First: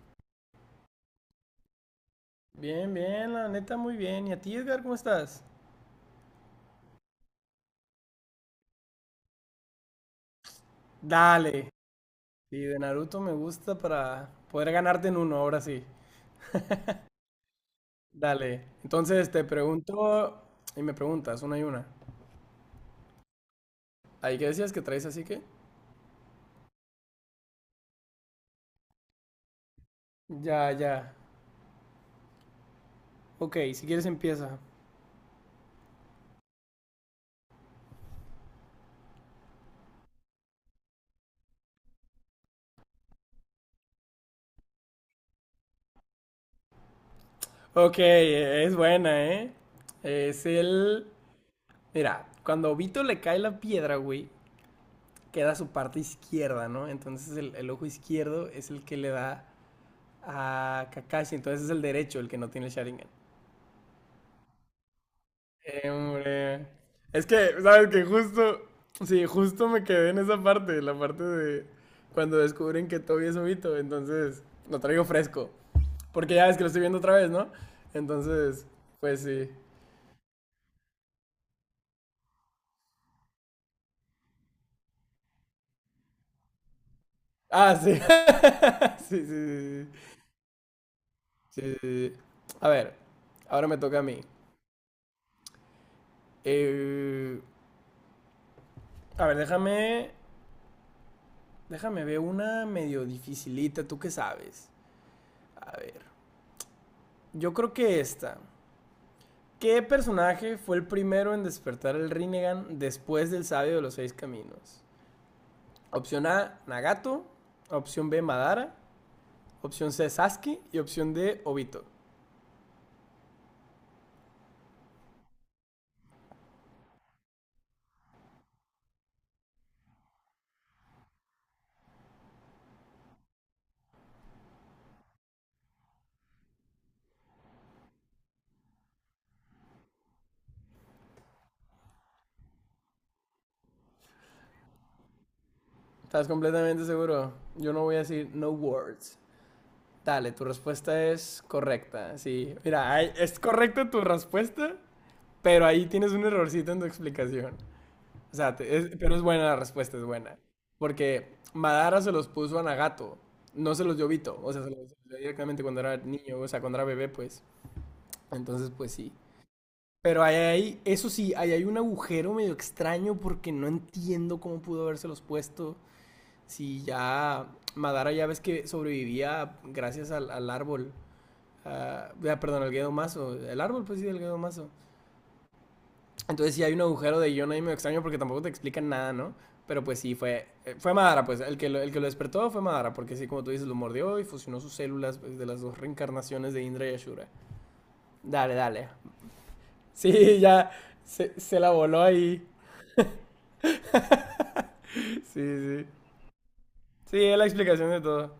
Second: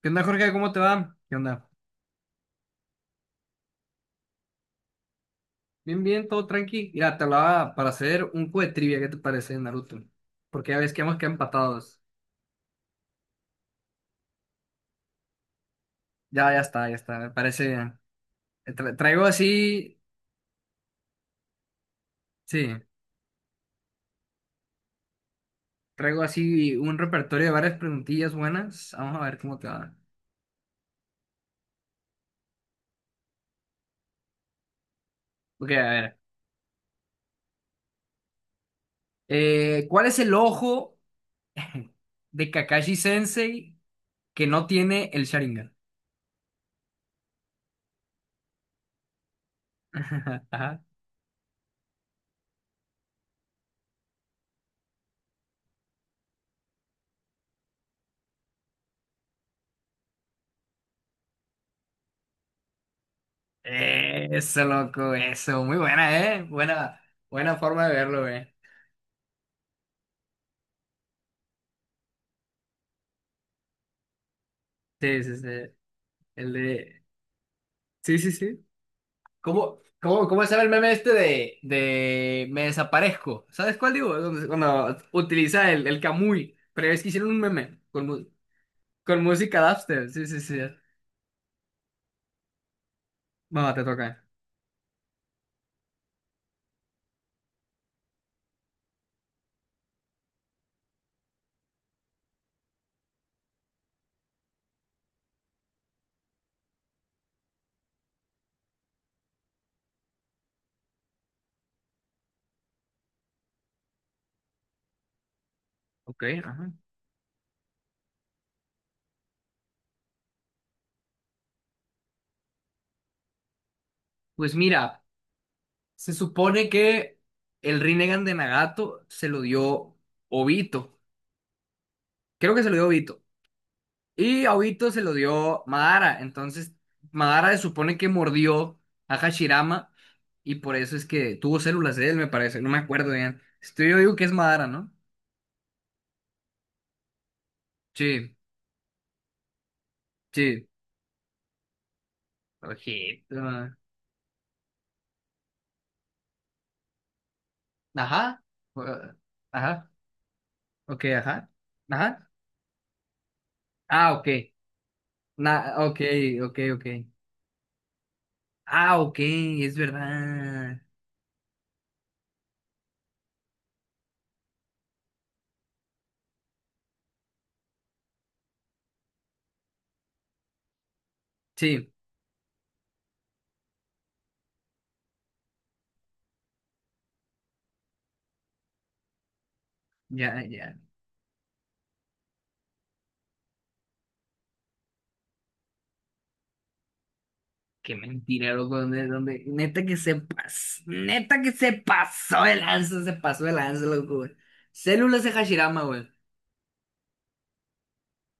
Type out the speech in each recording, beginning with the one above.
¿Qué onda, Jorge? ¿Cómo te va? ¿Qué onda? Bien, bien, la neta muy bien. ¿Y a ti, Edgar, cómo estás? Bien, bien, todo tranqui. Mira, te hablaba para hacer un juego de trivia. ¿Qué te parece, Naruto? Porque ya ves que hemos quedado Dale. empatados. Sí, de Naruto me gusta para poder ganarte en uno, ahora sí. Ya, ya está, ya está. Me parece bien. Dale. Traigo Entonces te así, pregunto y me preguntas una y una. sí, ¿Ahí qué decías que traes así que? traigo así un repertorio de varias preguntillas buenas. Vamos a ver cómo te va. Ya, ya. Ok, si quieres empieza. Ok, a ver. ¿Cuál es el ojo de Kakashi Sensei que no tiene el Sharingan? Ok, es buena, ¿eh? Es Ajá. el... Mira, cuando a Obito le cae la piedra, güey, queda su parte izquierda, ¿no? Entonces el ojo izquierdo es el que le da. Ah, Kakashi, entonces es el derecho el que no tiene el Sharingan. Eso, loco, eso. Muy Eh, buena, ¿eh? hombre. Buena, Es que, buena forma ¿sabes de que verlo. Justo, sí, justo me quedé en esa parte, la parte de cuando descubren que Toby es Obito? Entonces lo traigo Sí, sí, sí. fresco. Porque ya El ves que lo estoy viendo de. otra vez, ¿no? Sí, sí, sí. Entonces, pues sí. ¿¿Cómo cómo se llama el meme este de me desaparezco? ¿Sabes cuál digo? Cuando utiliza el Kamui. Pero es que hicieron un Ah, meme sí. Sí, con sí, música sí, dubstep. sí, Sí, sí, sí. sí. Sí, sí. A ver, ahora Bueno, me te toca a toca. mí. Eh, a ver, déjame ver una medio dificilita, ¿tú qué sabes? A ver. Yo creo que esta. ¿Qué personaje fue el primero en despertar el Rinnegan después del sabio de los seis caminos? Ok, Opción A, ajá. Nagato. Opción B, Madara. Opción C, Sasuke. Y opción D, Obito. Pues mira, se supone que el Rinnegan de Nagato se lo dio Obito. Creo que se lo dio Obito. Y a Obito se lo dio Madara. Entonces, Madara se supone que mordió a Hashirama y por eso es que tuvo células de él, me parece. No me acuerdo bien. Estoy, yo digo que es Madara, ¿no? ¿Estás completamente seguro? Yo no voy a decir Sí, no words. Dale, tu sí. respuesta es correcta. Sí, mira, es Ojito. correcta tu respuesta, pero ahí tienes un errorcito en tu explicación. O Ajá. sea, Uh, pero es buena la Ajá. respuesta, es buena. Ok, Porque ajá. Madara se los Ajá. puso a Nagato, no se los dio Ah, ok. Vito, o sea, se los dio Na, directamente cuando era ok, niño, o ok, sea, cuando ok. era bebé, pues. Entonces, pues Ah, sí. ok, es Pero ahí verdad. hay, eso sí, ahí hay un agujero medio extraño porque no entiendo cómo pudo habérselos puesto si ya Madara ya ves que sobrevivía gracias al árbol. Sí, Perdón, al Gedomazo. El árbol, pues sí, el Gedomazo. Entonces sí hay un agujero de guión ahí medio extraño porque tampoco te explican nada, ¿no? Pero pues sí, ya, fue, ya. eh, fue Madara, pues el que lo despertó fue Madara, porque sí, como tú dices, lo mordió y fusionó sus células pues, de las dos reencarnaciones de Indra y Ashura. Qué Dale, mentira, loco. dale. ¿Dónde? Neta que se Sí, ya pasó, se, neta que se la se voló ahí. pasó el lanza, se pasó el lanza, loco, güey. Sí, Células de Hashirama, sí. güey. Sí, es la explicación de todo.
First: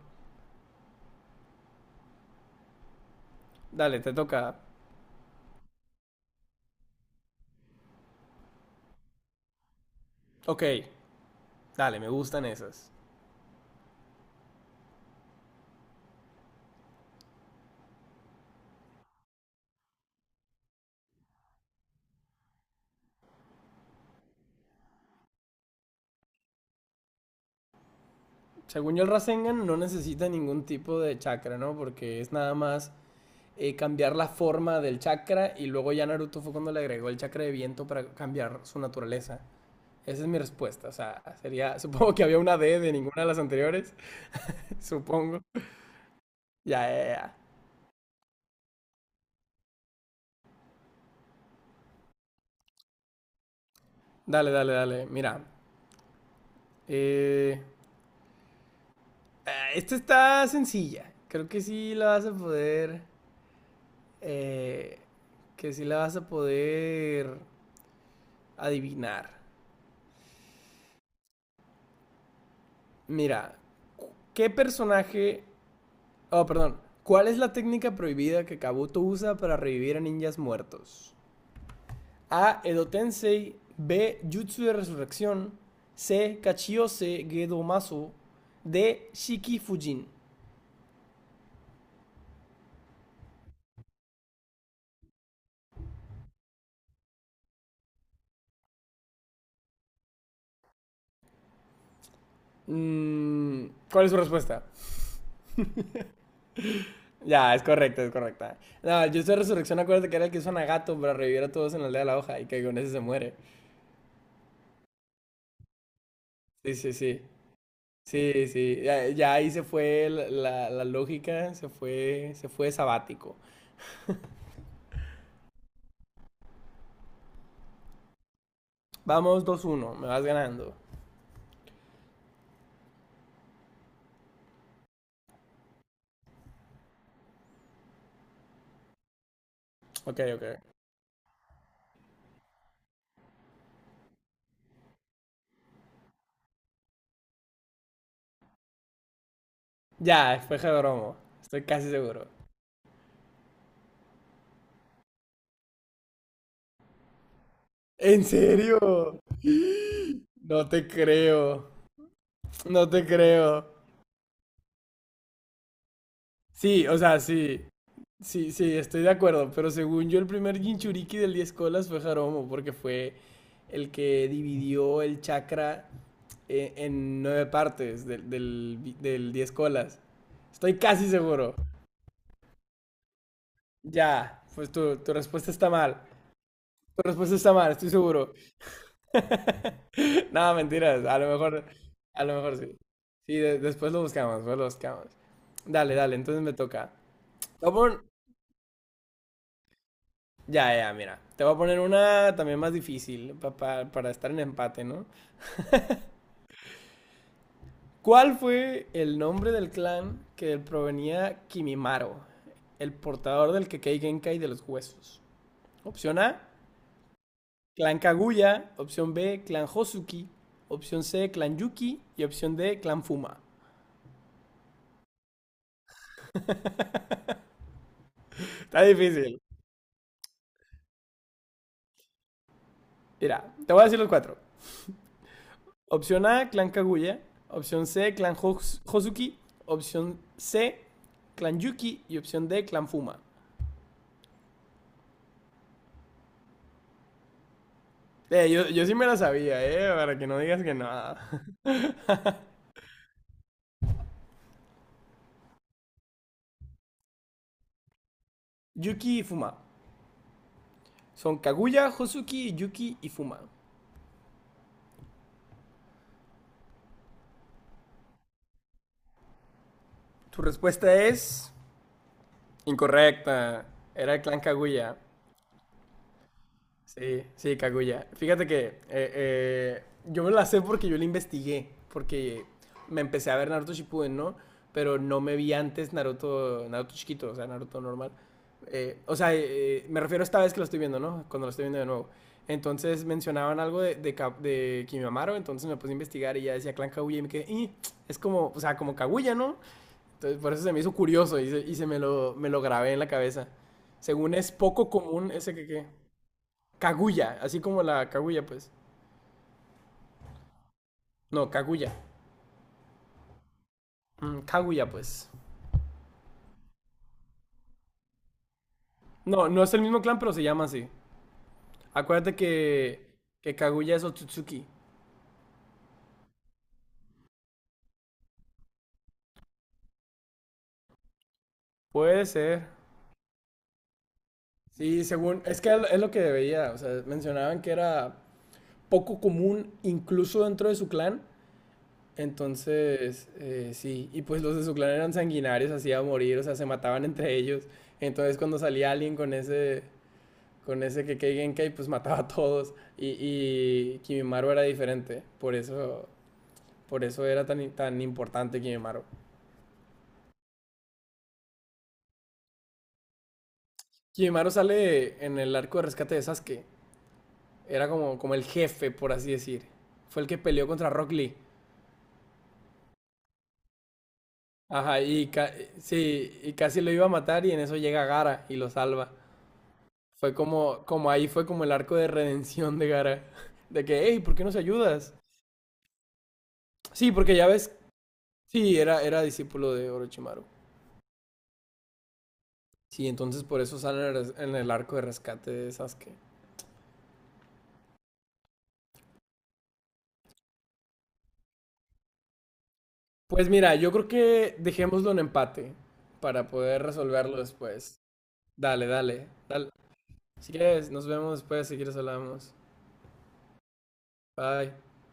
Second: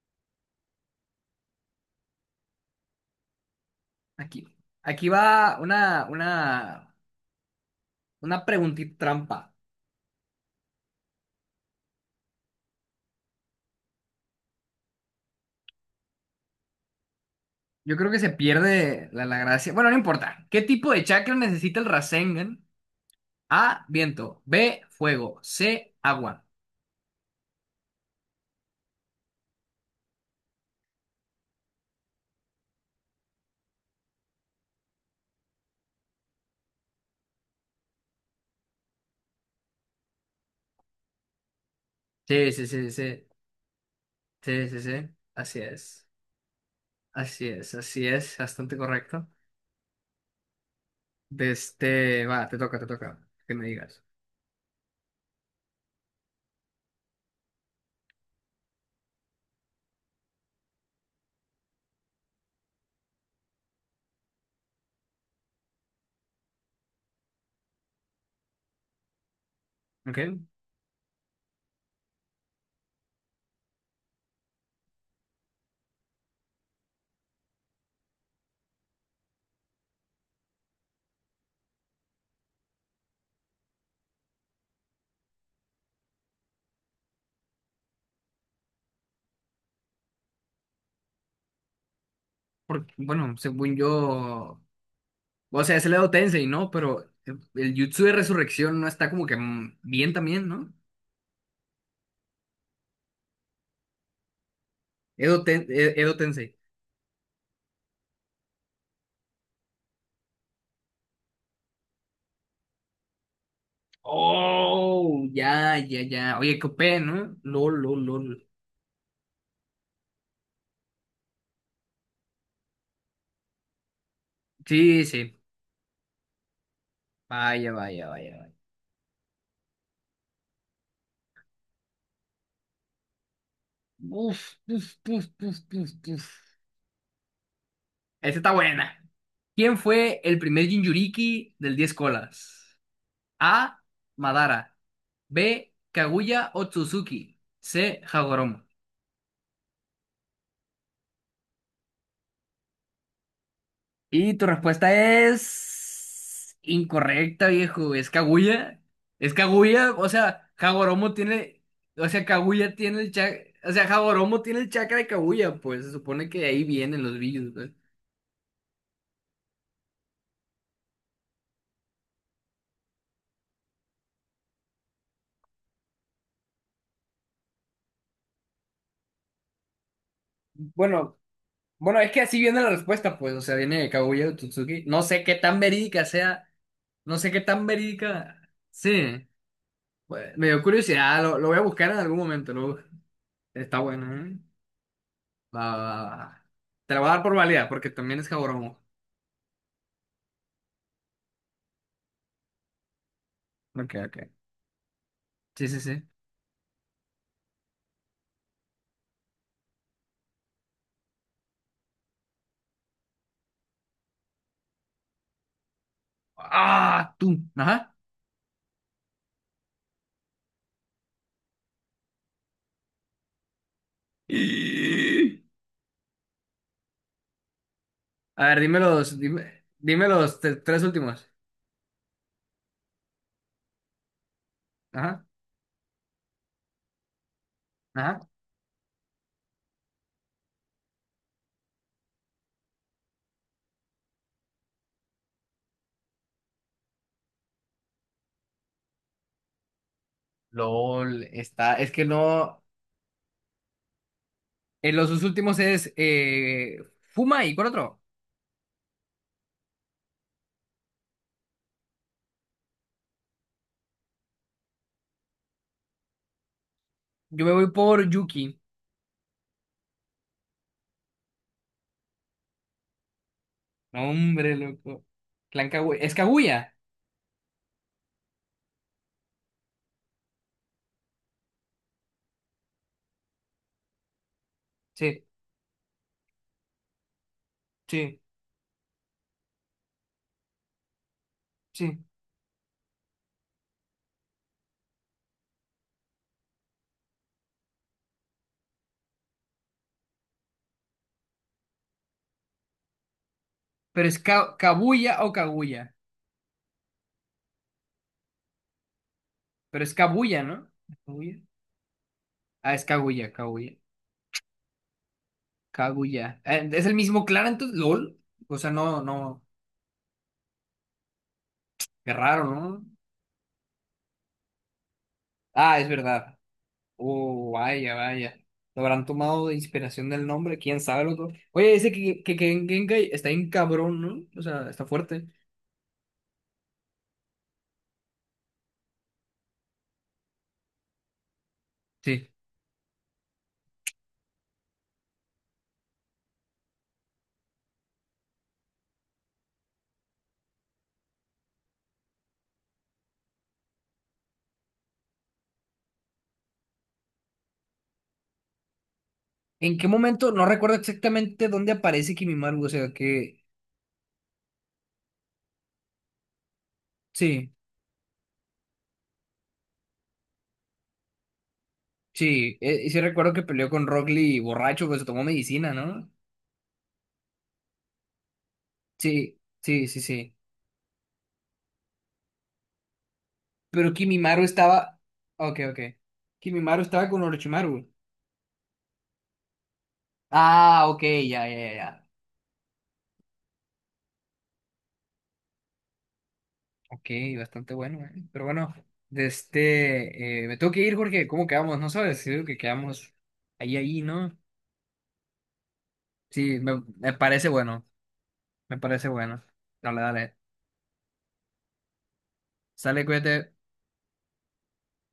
Dale, te Aquí, toca. aquí va una preguntita trampa. Ok, dale, me gustan esas. Yo creo que se pierde la gracia. Bueno, no importa. ¿Qué tipo de chakra necesita el Rasengan? A, viento. B, fuego. C, agua. Según yo, el Rasengan no necesita ningún tipo de chakra, ¿no? Porque es nada más cambiar la forma del chakra y luego ya Naruto fue cuando le agregó el chakra de viento para cambiar su naturaleza. Esa es mi respuesta, o sea, sería, supongo que había Sí, una sí, D sí, de ninguna de sí. las anteriores, Sí, sí, sí. supongo. Así es. Ya, ya, ya. Así es, así es. Bastante correcto. De este, va, te toca, te toca. Que me digas. Dale, dale, dale. Mira, eh, esta está sencilla. Creo eh, que sí la vas a poder adivinar. Ok, Mira, ¿qué personaje oh, perdón. ¿Cuál es la técnica prohibida que Kabuto usa para revivir a ninjas muertos? A. Edo Tensei. B. Jutsu de resurrección. C. Kachiyose Gedomasu. D. Shiki Fujin. porque, bueno, según yo, o sea, es el Edo Tensei, ¿no? Pero el Jutsu de Resurrección no está como que bien también, ¿no? ¿Cuál es su respuesta? Edo Tensei. Ya, es correcta, es correcta. No, Jutsu de resurrección, acuérdate que era el que usa Nagato para revivir a todos en la aldea de la hoja y que con ese se muere. Oh, ya, ya, ya. Oye, qué Sí, sí, copé, sí. ¿no? Lol, lol, lol. Sí, sí. Ya, ya ahí se fue la lógica, se fue sabático. Sí, sí. Vaya, vaya, vaya, vaya. Vamos 2-1, me vas ganando. Uf, uf, uf, uf, uf, uf. Esta está buena. ¿Quién Ok, fue el ok. primer Jinchuriki del 10 colas? A, Madara. B, Kaguya Otsutsuki. C, Hagoromo. Ya, fue Jodromo. Estoy casi seguro. Y tu respuesta es incorrecta, viejo. Es ¿En Kaguya. serio? Es Kaguya, o sea, No te Hagoromo tiene, creo. o sea, Kaguya No tiene te el chakra, creo. o sea, Hagoromo tiene el chakra de Kaguya, pues se supone que de ahí Sí, o vienen los sea, brillos, sí. pues. Sí, sí, estoy de acuerdo. Pero según yo, el primer Jinchuriki del 10 colas fue Jaromo, porque fue el que dividió el chakra en nueve partes del 10 colas. Estoy casi Bueno, seguro. bueno, es que así viene la respuesta, pues, o sea, viene de Kaguya de Ya, pues Tsutsuki. tu, No tu sé qué respuesta tan está mal. verídica sea, Tu no sé respuesta qué está tan mal, estoy seguro. verídica. Sí, pues, me No, dio mentiras. Curiosidad, lo voy a buscar en algún A lo momento, mejor sí. lo- Sí, Está después lo bueno, ¿eh? buscamos, después lo buscamos. Va, va, Dale, dale, va. entonces me toca. Te la voy a dar por Te válida, porque voy a pon- también es Hagoromo. Ya, ya, mira. Te voy a poner una también más difícil Ok, para ok. estar en empate, ¿no? Sí, sí, sí. ¿Cuál fue el nombre del clan que provenía Kimimaro, el portador del Kekei Genkai de los huesos? Opción A, ¡Ah! ¡Tú! Ajá. Clan Kaguya. Opción B, Clan Hosuki. Opción C, Clan Yuki. Y opción D, Clan Fuma. Y- A ver, dime Está los, difícil. dime, dime los te- tres últimos. Mira, te voy a decir los cuatro. Ajá, Opción A, Clan Kaguya. Opción C, ajá. Clan Hosuki. Opción C, Clan Yuki. Y opción D, Clan Fuma. Yo sí me la sabía, para que no digas que no. LOL, está. Es que no. Los dos últimos es Fuma y ¿cuál otro? Yuki y Fuma. Son Kaguya, Hosuki, Yuki y Fuma. Yo me voy por Yuki. Tu respuesta es incorrecta. No, Era el Clan hombre, Kaguya. loco. Clan Kaguya. ¿Es Kaguya? Sí, sí, Kaguya. Fíjate que yo me la sé porque yo la investigué, porque me empecé a ver Naruto Shippuden, ¿no? Pero no Sí, me vi antes Naruto, Naruto chiquito, o sea, Naruto normal. sí, O sea, me refiero a esta vez que lo estoy viendo, ¿no? Cuando lo estoy viendo de sí. nuevo. Entonces mencionaban algo de Kimimaro. Entonces me puse a investigar y ya decía Clan Kaguya y me quedé, "Ih, es como, o sea, como Kaguya, ¿no?" Entonces por eso se me hizo curioso y me lo grabé en la cabeza. Pero es Según es poco Kabuya común o ese que, qué. Kaguya. Kaguya, así como la Kaguya, pues. Pero es Kabuya, ¿no? ¿Kaguya? No, Kaguya. Ah, es Kaguya, Kaguya. Mm, Kaguya, pues. Kaguya. ¿Es el mismo Clara entonces? ¿LOL? O sea, no, no. No, no es el mismo clan, pero se llama así. Qué Acuérdate raro, que, ¿no? que Kaguya es Otsutsuki. Ah, es verdad. Oh, vaya, vaya. Lo habrán tomado de inspiración del nombre, quién sabe lo que. Oye, ese Puede que ser. en Genkai está bien cabrón, ¿no? O sea, está Sí, fuerte. según. Es que es lo que veía. O sea, mencionaban que era poco común, incluso dentro de su clan. Sí. Entonces, sí. Y pues los de su clan eran sanguinarios, así a morir. O sea, se mataban entre ellos. Entonces, cuando salía alguien con ese. Con ese que Keigenkai pues mataba a todos, y Kimimaru era diferente, por eso era tan, tan importante Kimimaru. ¿En qué momento? No recuerdo exactamente dónde aparece Kimimaru, o sea, que. Kimimaru sale en el arco de rescate de Sasuke, Sí, era como el jefe, por así decir. Fue el que peleó contra Rock Lee. sí. Y sí recuerdo que peleó con Rock Lee borracho, pues Ajá, se tomó y, ca medicina, ¿no? sí, y casi lo iba a matar y en eso llega Gara y lo salva. Sí, sí, sí, Fue sí. como ahí fue como el arco de redención de Gara. De Pero que, hey, ¿por Kimimaru qué nos estaba. ayudas? Ok, ok. Kimimaru estaba Sí, con porque ya ves, Orochimaru. sí, era discípulo de Orochimaru. Ah, ok, ya, ya, ya. Ya. Sí, entonces por eso sale en el arco de rescate de Sasuke. Ok, bastante bueno, eh. Pero bueno, de este. Me tengo que ir, Jorge. ¿Cómo quedamos? No sabes. Sí, creo que quedamos Pues mira, ahí, yo ahí, creo ¿no? que dejémoslo en empate para Sí, me, poder me resolverlo parece bueno. después. Me Dale, parece dale, bueno. dale. Dale, dale. Si quieres, nos vemos después si quieres hablamos. Sale, cuídate. Bye.